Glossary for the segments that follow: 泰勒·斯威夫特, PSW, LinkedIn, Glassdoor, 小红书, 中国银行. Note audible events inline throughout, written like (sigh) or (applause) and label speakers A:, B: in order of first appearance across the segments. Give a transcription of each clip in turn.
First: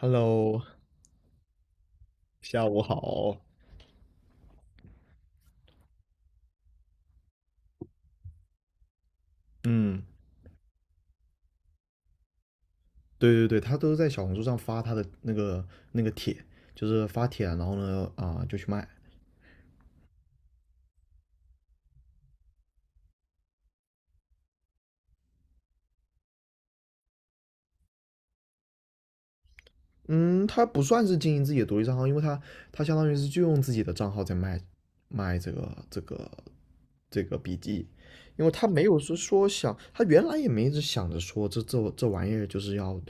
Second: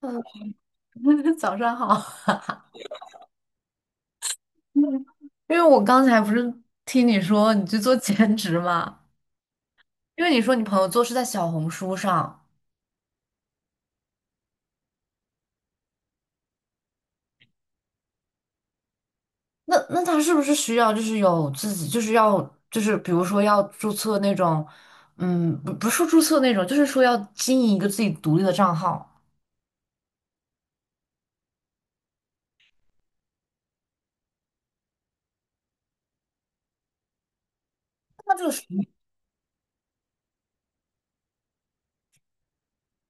A: 嗯，(laughs) 早上好。(laughs)
B: 下午好。
A: 嗯因为我刚才不是听你说你去做兼职嘛？
B: 嗯，
A: 因为你说你朋友做是在小红书上，
B: 对对对，他都在小红书上发他的那个帖，就是发帖，然后呢，就去卖。
A: 那他是不是需要就是有自己就是要就是比如说要注册那种，嗯，不是说注册那种，就是说要经营一个自己独立的账号。
B: 嗯，他不算是经营自己的独立账号，因为他相当于是就用自己的账号在卖这个笔记，
A: 那这
B: 因为
A: 个时
B: 他没有说想，他原来也没一直想着说这玩意儿就是要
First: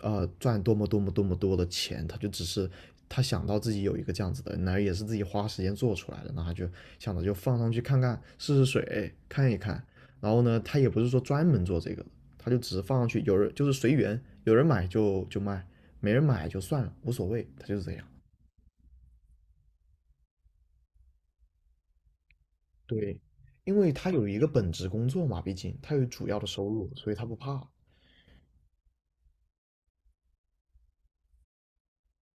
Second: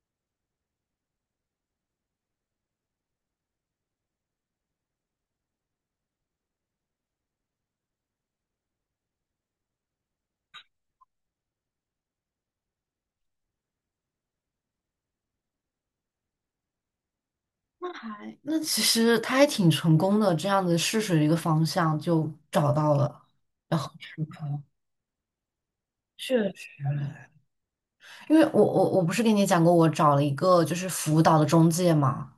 B: 赚多么多么多么多的钱，他就只是他想到自己有一个这样子的，那也是自己花时间做出来的，那他就想着就放上去看看试试水看一看，然后呢，他也不是说专门做这个，他就只是放上去，有人就是随缘，有人买就卖。没人买就算了，无所谓，他就是
A: 候
B: 这样。
A: 还那其实他还挺成功的，这样子试水的一个方向就找到
B: 对，
A: 了，
B: 因
A: 然后
B: 为他
A: 确
B: 有一个本职工作嘛，毕竟他有主要的收
A: 实。
B: 入，所以他不怕。
A: 因为我不是跟你讲过，我找了一个就是辅导的中介嘛，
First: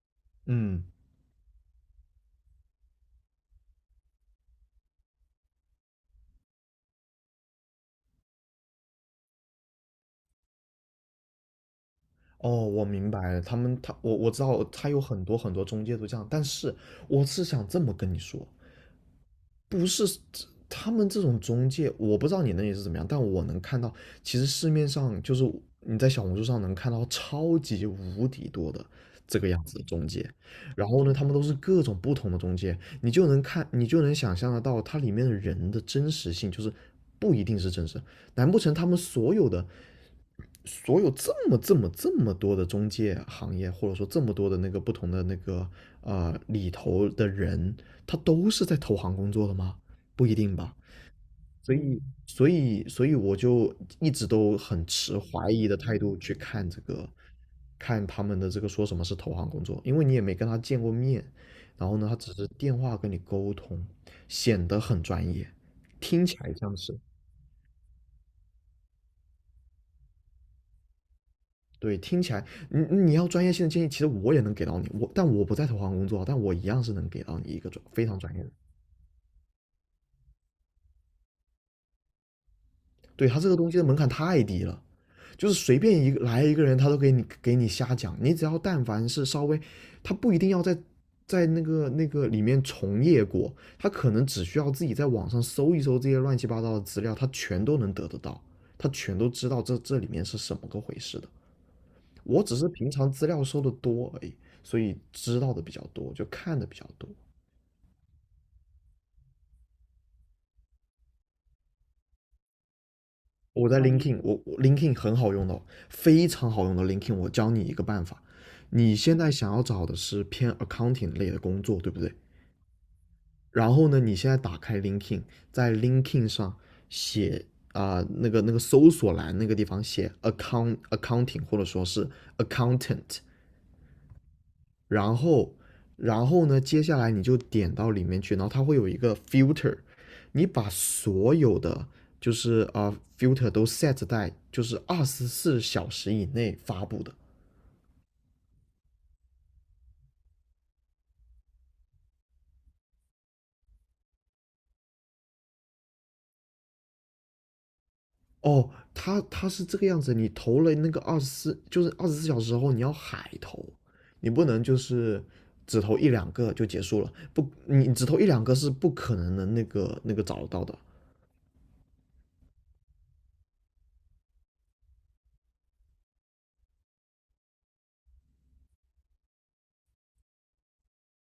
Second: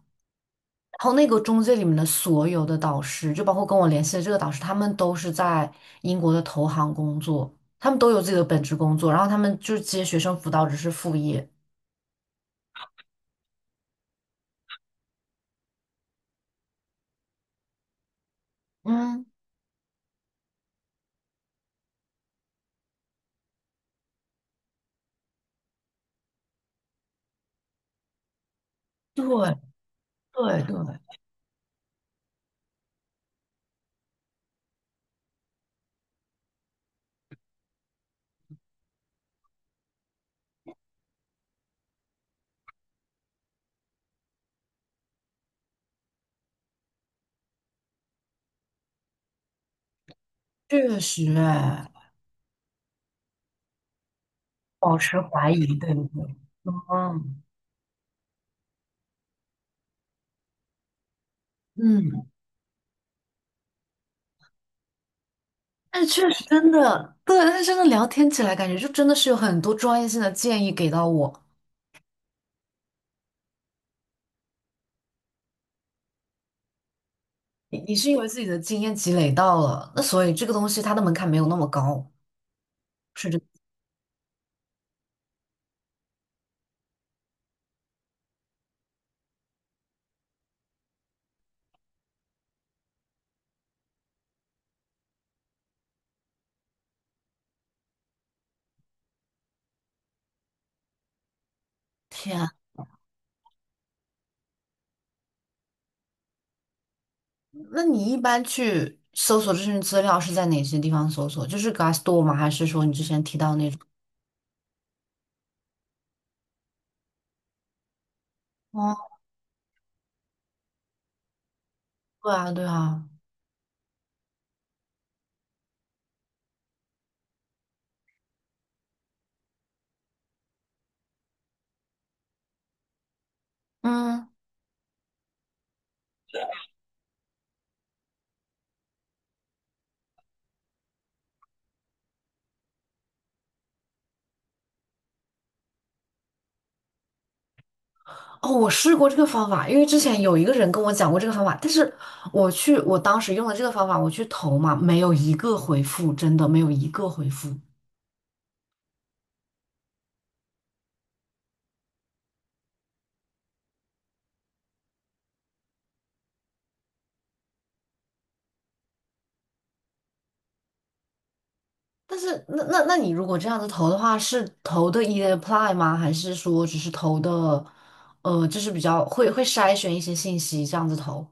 B: 嗯，
A: 然后那个中介里面的所有的导师，就包括跟我联系的这个导师，他们都是在英国的投行工作，他们都有自己的本职工作，然后他们就是接学生辅导只是副业。
B: 哦，我明白了，他们他我知道他有很多很多中介都这样，但是我是想这么跟你说，
A: 嗯，
B: 不是他们这种中介，我不知道你那里是怎么样，但我能看到，其实市面上就是你在小红书上能看到超级无敌多的这个
A: 对
B: 样子的中介，
A: 对对，
B: 然后呢，他们都是各种不同的中介，你就能看，你就能想象得到它里面的人的真实性，就是不一定是真实，难不成他们所有的？所有这么这么这么多的中介行业，或者说这么多的那个不同的里头的人，他都是在投行工作的吗？不一定吧。
A: 确实哎，
B: 所以我就一直都很
A: 保
B: 持
A: 持怀
B: 怀
A: 疑，
B: 疑的
A: 对
B: 态
A: 不
B: 度
A: 对？
B: 去看这个，
A: 嗯
B: 看他们的这个说什么是投行工作，因为你也没跟他见过面，然后呢，他
A: 嗯，
B: 只是电话跟你沟通，显得很专业，
A: 但是
B: 听
A: 确
B: 起
A: 实
B: 来
A: 真
B: 像是。
A: 的，对，但是真的聊天起来，感觉就真的是有很多专业性的建议给到我。
B: 对，听起来你要专业性的建议，其实我也能给到你，但我不在投行工作啊，但我一样是能给到你一个
A: 你你
B: 非
A: 是因
B: 常
A: 为
B: 专
A: 自
B: 业
A: 己
B: 的。
A: 的经验积累到了，那所以这个东西它的门槛没有那么高，
B: 对，
A: 是这
B: 他
A: 个
B: 这个东西的门槛太低了，就是随便一个来一个人，他都给你瞎讲。你只要但凡是稍微，他不一定要在那个里面从业过，他可能只需要自己在网上搜一搜这些乱七八糟的资料，他全都能得到，他全都知道这里面是什么个回事的。我
A: 天，
B: 只是平常资料收的多而已，所以知道的比较多，就看的比较多。
A: 那你一般去搜索这些资料是在哪些地方搜索？就是 Glassdoor 吗？还是说你之前提到
B: 我
A: 那种？
B: 在 Linkin，我 Linkin 很好用的哦非常好用的 Linkin。我教你一个办法，你
A: 哦，
B: 现在想要找的是偏 accounting 类的工作，对不对？
A: 对啊，对啊，
B: 然后呢，你现在打开 Linkin，e d 在 Linkin e d 上写那个搜索栏那个地方写 accounting 或者说是 accountant，
A: 嗯，
B: 然后，然后呢，接下来你就点到里面去，然后它会有一个 filter，你把所有的就是filter 都 set 在就是24小时以内发布的。
A: 哦，我试过这个方法，因为之前有一个人跟我讲过这个方法，但是我去，我当时用了这个方法，我去投嘛，没有一个回复，真的没有一个回复。
B: 哦，它是这个样子，你投了那个二十四，就是二十四小时后你要海投，你不能就是只投一两个就结束了，不，你只投一两个是不可能的那个找得到的。
A: 但是那你如果这样子投的话，是投的 e apply 吗？还是说只是投的，就是比较会筛选一些信息这样子投？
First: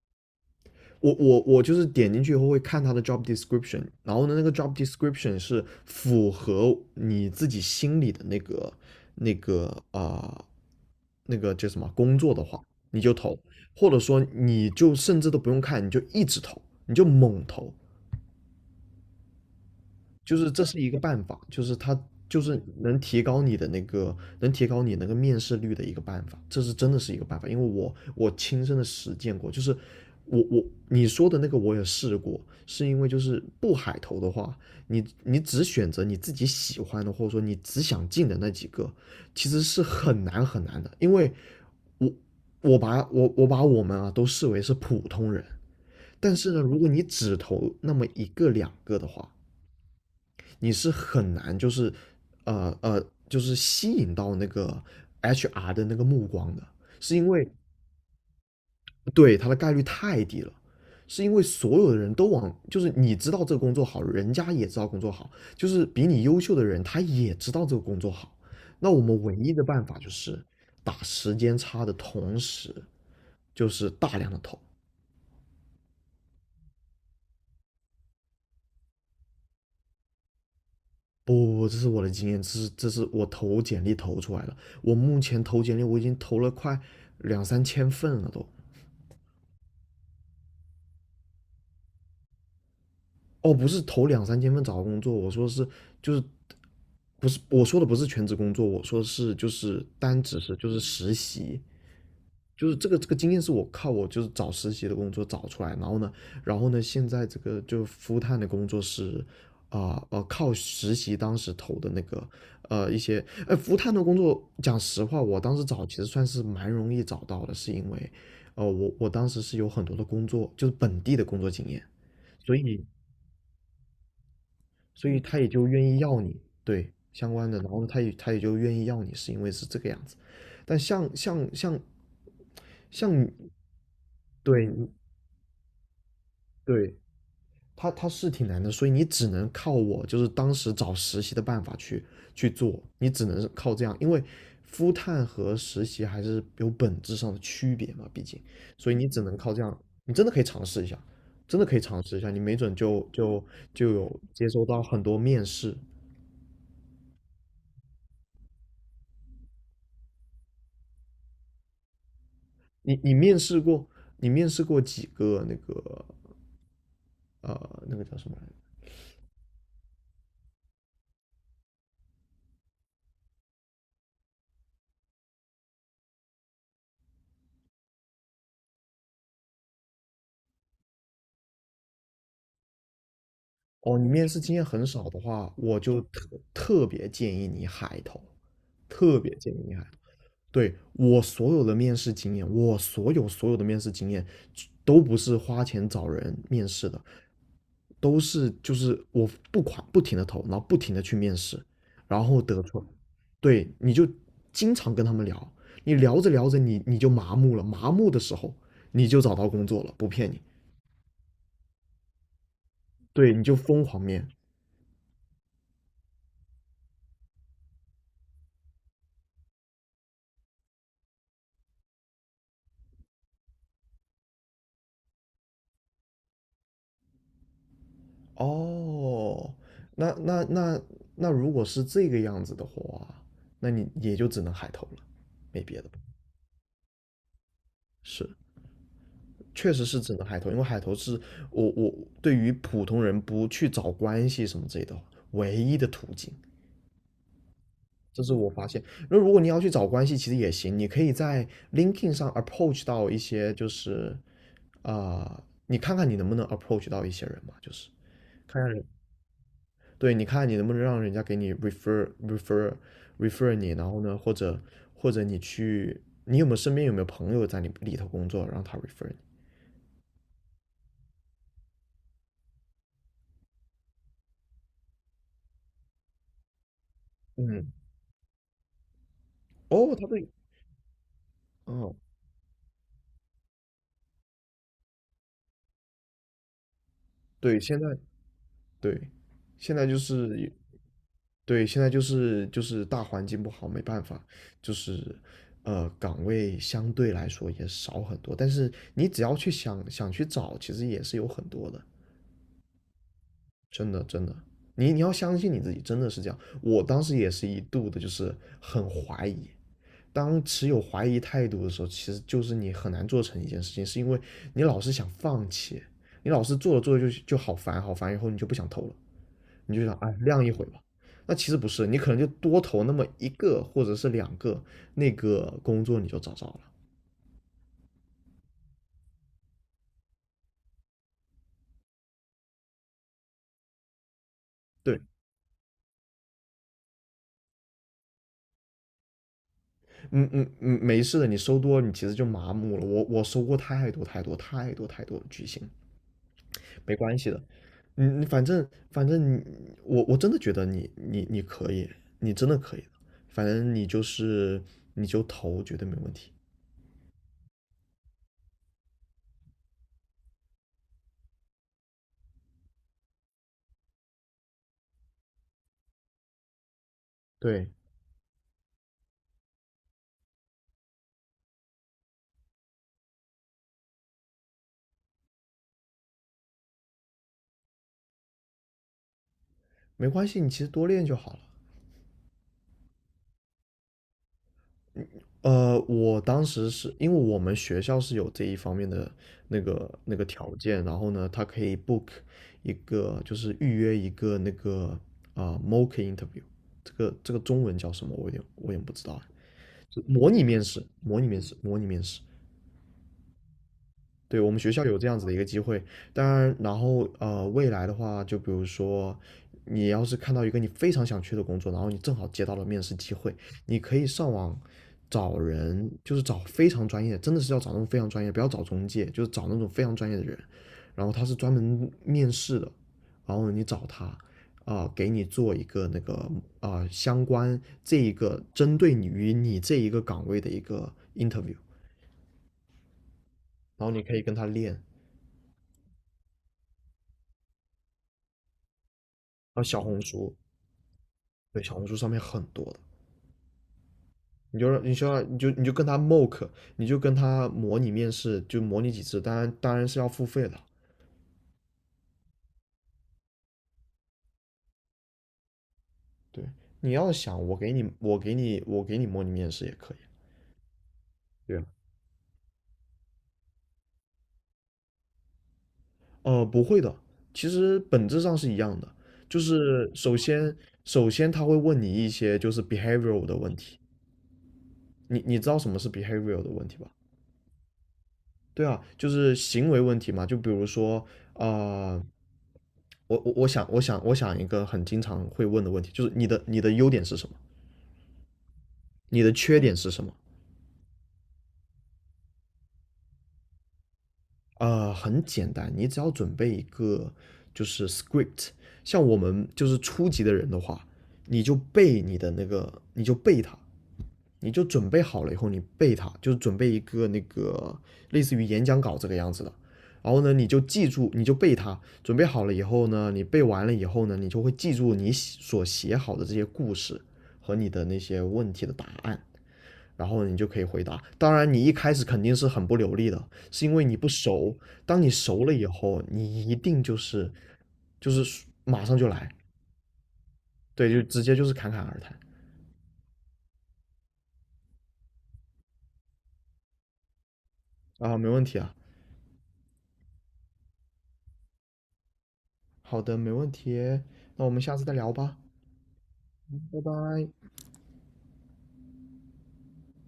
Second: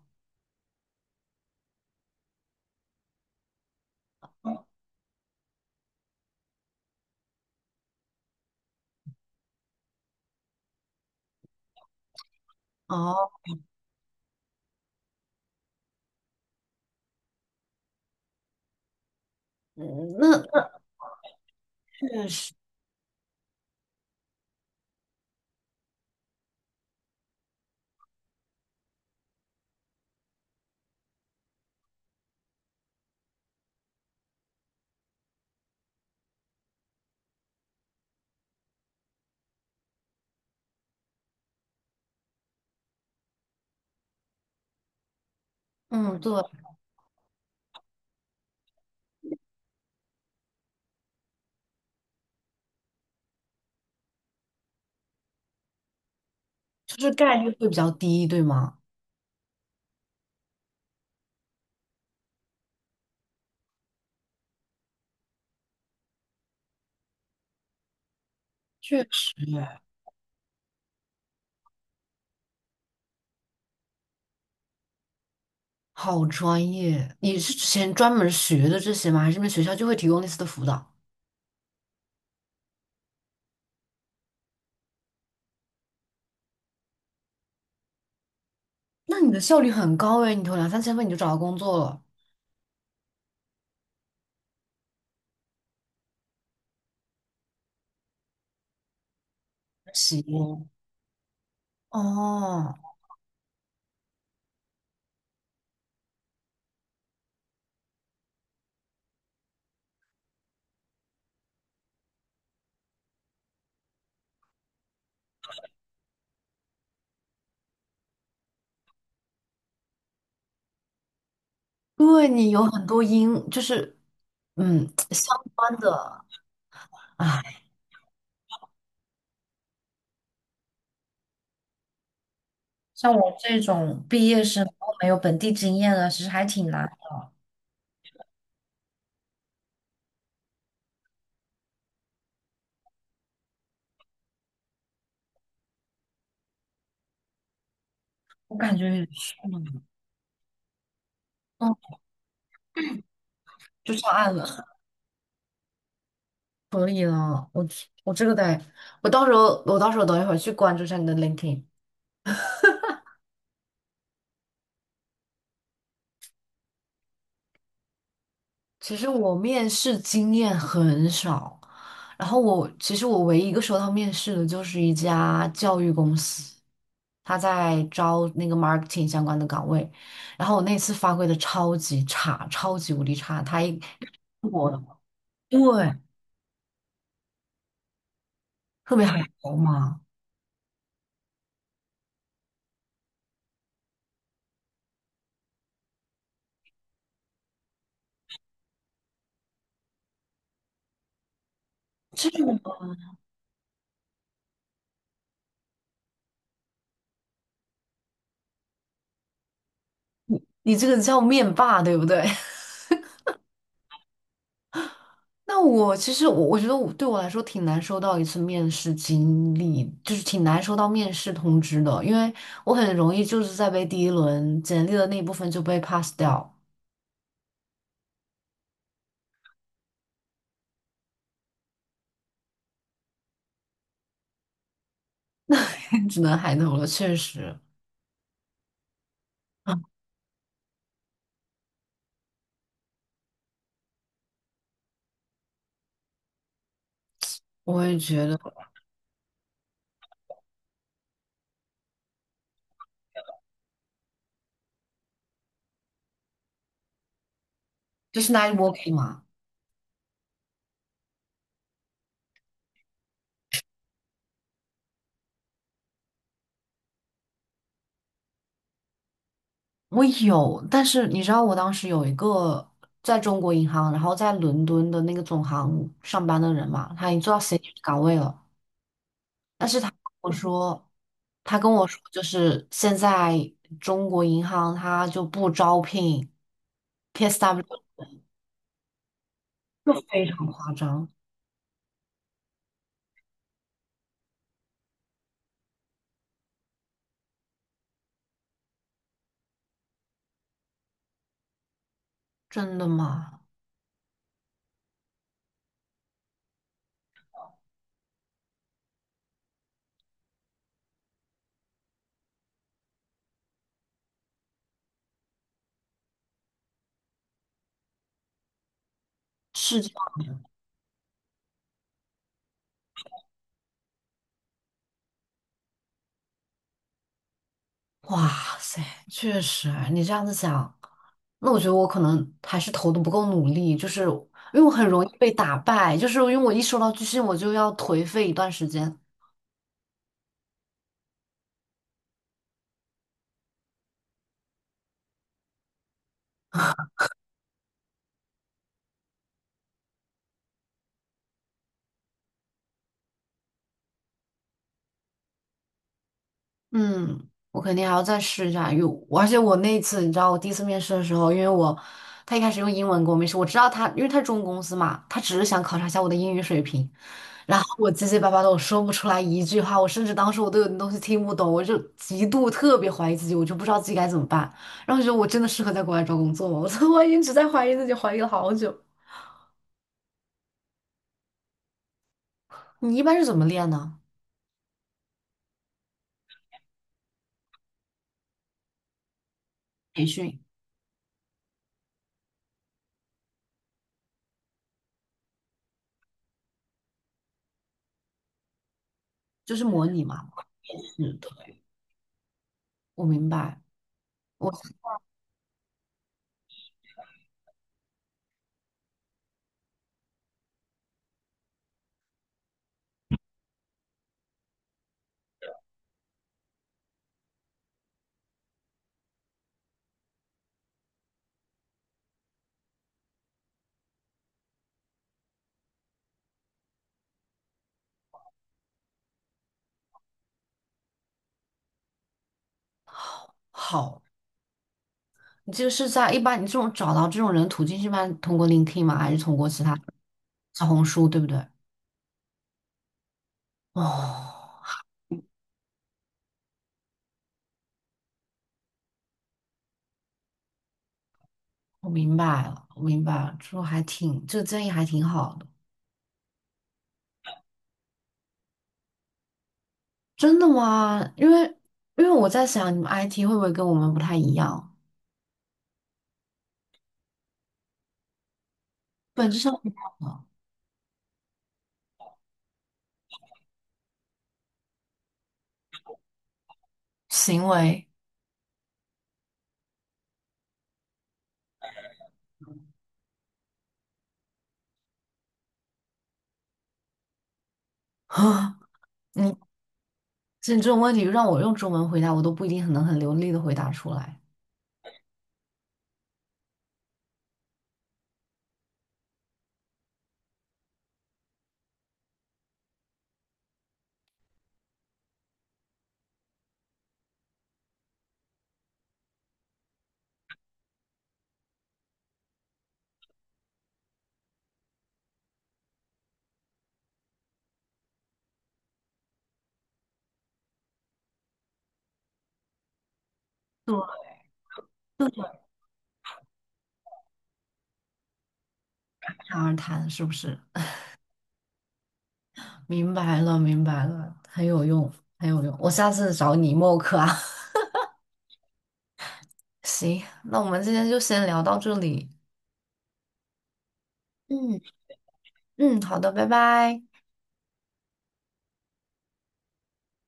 B: 我就是点进去以后会看他的 job description，然后呢，那个 job description 是符合你自己心里的那个啊、呃那个叫什么工作的话，你就
A: 哦，
B: 投，或者说你就甚至都不用看，你就一直投，你就猛投，
A: 嗯
B: 就是
A: 那
B: 这是一个办法，就是它
A: 确
B: 就
A: 实，
B: 是能提高你的那个，能提高你那个面试率的一个办法，这是真的是一个办法，因为我亲身的实践过，就是我你说的那个我也试过，是因为就是不海投的话，你只选择你自己喜欢的，或者说你只想进的那几个，其实是很难很难的，因为我我我把我们啊都视为是普通人。
A: 嗯，对，
B: 但是呢，如果你只投那么一个两个的话，你是很难就是就是吸引到那个 HR 的那个目光的，
A: 就是
B: 是因
A: 概
B: 为
A: 率会比较低，对吗？
B: 对他的概率太低了。是因为所有的人都往，就是你知道这个工作好，人家也知道工作好，就是比你优秀的人他也知道这个工作好。那我
A: 确
B: 们
A: 实
B: 唯一的
A: 哎，
B: 办法就是打时间差的同时，就是大量的投。
A: 好专业！你是之前专门学的这些吗？还是你们学校就会提供类似的辅导？
B: 不不不，这是我的经验，这是我投简历投出来的。我目前投简历，我已经投了快两三千份了都。
A: 那你的效率很高哎，你投两三千分你就找到工作了，
B: 哦，不是投两三千份找到工作，我说是就是不是我说的不是全职工作，我说是就是单只是
A: 行
B: 实习，就
A: 哦，
B: 是这个经验是我靠我就是找实习的工作找出来，然后呢，现在这个就 f u l 的工作是。靠实习当时投的那个，一些，服务探的工作，讲实话，我当时找其实算是蛮容易找到的，是因为，我当时是有很多的工作，就是本地的工作经验，
A: 对你
B: 所
A: 有
B: 以
A: 很多因，就是嗯
B: 所以
A: 相
B: 他也就
A: 关
B: 愿意要
A: 的。
B: 你，对，相关的，
A: 唉，
B: 然后他也就愿意要你，是因为是这个样子。但像，
A: 像我
B: 你，
A: 这种毕业生，
B: 对
A: 然
B: 你
A: 后没有本地经验的，其实还挺难。
B: 对，他是挺难的，所以你只能靠我，就是当时找实习的办法去做，你只能是靠这样，因为 f 探和实习还是有本质上的区别嘛，毕竟，
A: 我感觉
B: 所以
A: 也
B: 你只
A: 是
B: 能靠这样，你真的可以尝试一下，真的
A: 嗯，
B: 可以尝试一下，你没准就
A: 就上
B: 有
A: 岸了，
B: 接收到很多面试，
A: (laughs) 可以了。我这个得，我到时候等一会儿去关注一下你的 LinkedIn。
B: 面试过你面试过几个那个叫什么来着？
A: 其实我面试经验很少，然后我其实我唯一一个收到面试的就是一家教育公司，他在招那个 marketing 相关的岗位，然后我那次发挥的超级差，超级无敌差，他一
B: 哦，你面试经验
A: 我
B: 很少的话，
A: 对。
B: 我就特别建议你海投，
A: 特别
B: 特
A: 还
B: 别建
A: 好
B: 议你海
A: 嘛，
B: 对，我所有的面试经验，我所有的面试经验，都不是花钱找人面试的，都是就是我不停的投，然后不停的去面试，然
A: 这
B: 后
A: 种，
B: 得出来，
A: 吗
B: 对，你就经常跟他们聊，你聊着聊着你就麻木了，麻木的时候你就找到工作了，不骗你，
A: 你这个叫面霸，对不对？(laughs)
B: 对，你就疯狂面。
A: 那我其实我觉得我对我来说挺难收到一次面试经历，就是挺难收到面试通知的，因为我很容易就是在被第一轮简历的那一部分就被 pass 掉，
B: 哦，那那那那如果是这个样子的话，那你也就只能海投了，没别的，
A: (laughs) 只能海投了。确实，
B: 是。确实是只能海投，因为海投是我对于普通人不去找关系什么之类的唯一的途径，
A: 我也
B: 这
A: 觉
B: 是
A: 得
B: 我发现。那如果你要去找关系，其实也行，你可以在 LinkedIn 上 approach 到一些，就是啊、你看看你能不能 approach 到一些人嘛，就是
A: 这是 n i t
B: 看看人。
A: working 吗？
B: 对，你看你能不能让人家给你 refer 你，然后呢，或者你去，你有没有身边有没有朋友在你里头工作，让他 refer 你？
A: 我有，但是你知道我当时有一个在中国银行，然后在伦敦的那个总行上班的人嘛，他已经做到 senior
B: 嗯。
A: 岗位了。但是他
B: 哦，
A: 跟
B: 他对。
A: 我说，他跟我
B: 哦，
A: 说，就是现在中国银行他就不招聘
B: 对，
A: PSW，
B: 现在。对，现在
A: 就
B: 就
A: 非常
B: 是。
A: 夸张。
B: 对，现在就是大环境不好，没办法，就是岗位相对来说也少很多，但是你只要去想想去找，其实也是有很多的。
A: 真的吗？
B: 真的真的，你你要相信你自己，真的是这样。我当时也是一度的就是很怀疑，当持有怀疑态度的时候，其实就是你很难做成一件事情，是因为你老是想放弃，你老是做着做着就好烦好烦，以后你就不想投了。你
A: 是
B: 就
A: 这
B: 想，哎，晾一会吧。那其实不是，你可能就多投那么一个或者是两个，那个工作你就找着了。
A: 样哇塞，确实啊，你这样子想，那我觉得我可能还是投的不够努力，就是因为我很
B: 对，
A: 容易被打败，就是因为我一收到拒信，我就要颓废一段时间。
B: 嗯嗯嗯，没事的，你收多了你其实就麻木了。我我收过太多太多太多太多的巨星，没关系的。嗯，你反正你我真的觉得你可以，你真的可以的。反正你就是你就投，绝对没问题。
A: 嗯，我肯定还要再试一下，而且我那一次，你知道，我第一次面试的时候，因为我他一开始用英文跟我面试，我知道他，因为他是中公司嘛，他只是想考察一下我的英语水平，然后
B: 对，
A: 我结结巴巴的，我说不出来一句话，我甚至当时我都有点东西听不懂，我就极度特别怀疑自己，我就不知道自己该怎么办，然后我觉得我真的适合在国外找工作吗？我 (laughs) 说我一直在怀疑自己，怀疑了好久。
B: 没关系，你其实多练就好了。
A: 你一般是怎么练呢？
B: 我当时是因为我们学校是有这一方面的那个条件，然后呢，他可以 book 一个，就是预约一个那个mock interview，这个这个中文叫什么？我有点我也不知道哎。
A: 就是模
B: 就
A: 拟嘛。
B: 模拟
A: (laughs)
B: 面试，
A: 是
B: 模拟
A: 的，
B: 面试，模拟面试。
A: 我明白，
B: 对，
A: 我
B: 我们学校有这样子的一个机会，当然。然后未来的话，就比如说，你要是看到一个你非常想去的工作，然后你正好接到了面试机会，你可以上网找人，就是找非常专业，真的是要找那种非常专业，不要找中介，就是找那种非常专业的人，然后他是专门面试的，然后你找他，给你做一个那个相关这一个针对你于你这一个岗位的一个 interview，然后
A: 好。
B: 你可以跟他练。啊，
A: 你这个是在一般你这种找到这种人途径是一般通过 LinkedIn 吗？还是通过其他
B: 小红书。
A: 小红书，对不对？
B: 对，小红书上面很多的，
A: 哦，
B: 你就让你就要你就跟他 mock，你就跟他模拟面试，就模拟几次，当然当然是要付费的。
A: 我明白了，我明白了，这还挺，这个建议还挺好的。
B: 对，你要想，我给你模拟面试也可以。
A: 真的吗？因为
B: 对啊。
A: 因为我在想，你们 IT 会不会跟我们不太一样？
B: 不会的，其实本质上是一样的，
A: 本质
B: 就
A: 上不一
B: 是
A: 样
B: 首
A: 的
B: 先首先他会问你一些就是 behavioral 的问题，你你知道什么是 behavioral 的问题吧？
A: 行为
B: 对啊，就是行为问题嘛，就比如说啊、呃我想一个很经常会问的问题，就是你的优点是什么？
A: 啊，(laughs)
B: 你的
A: 你
B: 缺点是什么？
A: 这种问题让我用中文回答，我都不一定很能很流利的回答出来。
B: 呃，很简单，你只要准备一个就是 script，像我们就是初级的人的话，你就背你的那个，你就背它，你就准备好了以后，你背它，就是准备一个那个类似于演讲稿这个样子的。然后呢，你就记住，你就背它。准备好了以后呢，你背完了以后呢，你就会记住你所写好的这些故事和你的那些问题的答案，然后你就可以回答。当然，你一开始肯定是很不流利的，是因
A: 对，
B: 为你不熟。当你熟了以后，你一定就是马上就来。
A: 侃而谈是不是？
B: 对，就直接就是侃侃而谈。
A: 明白了，明白了，很有用，很有用。我下次找你默克啊。
B: 啊，没问题啊。
A: 行，那我们今天就先聊到这里。
B: 好的，没问题。那我
A: 嗯
B: 们下次再聊吧，
A: 嗯，好的，拜
B: 拜
A: 拜。
B: 拜。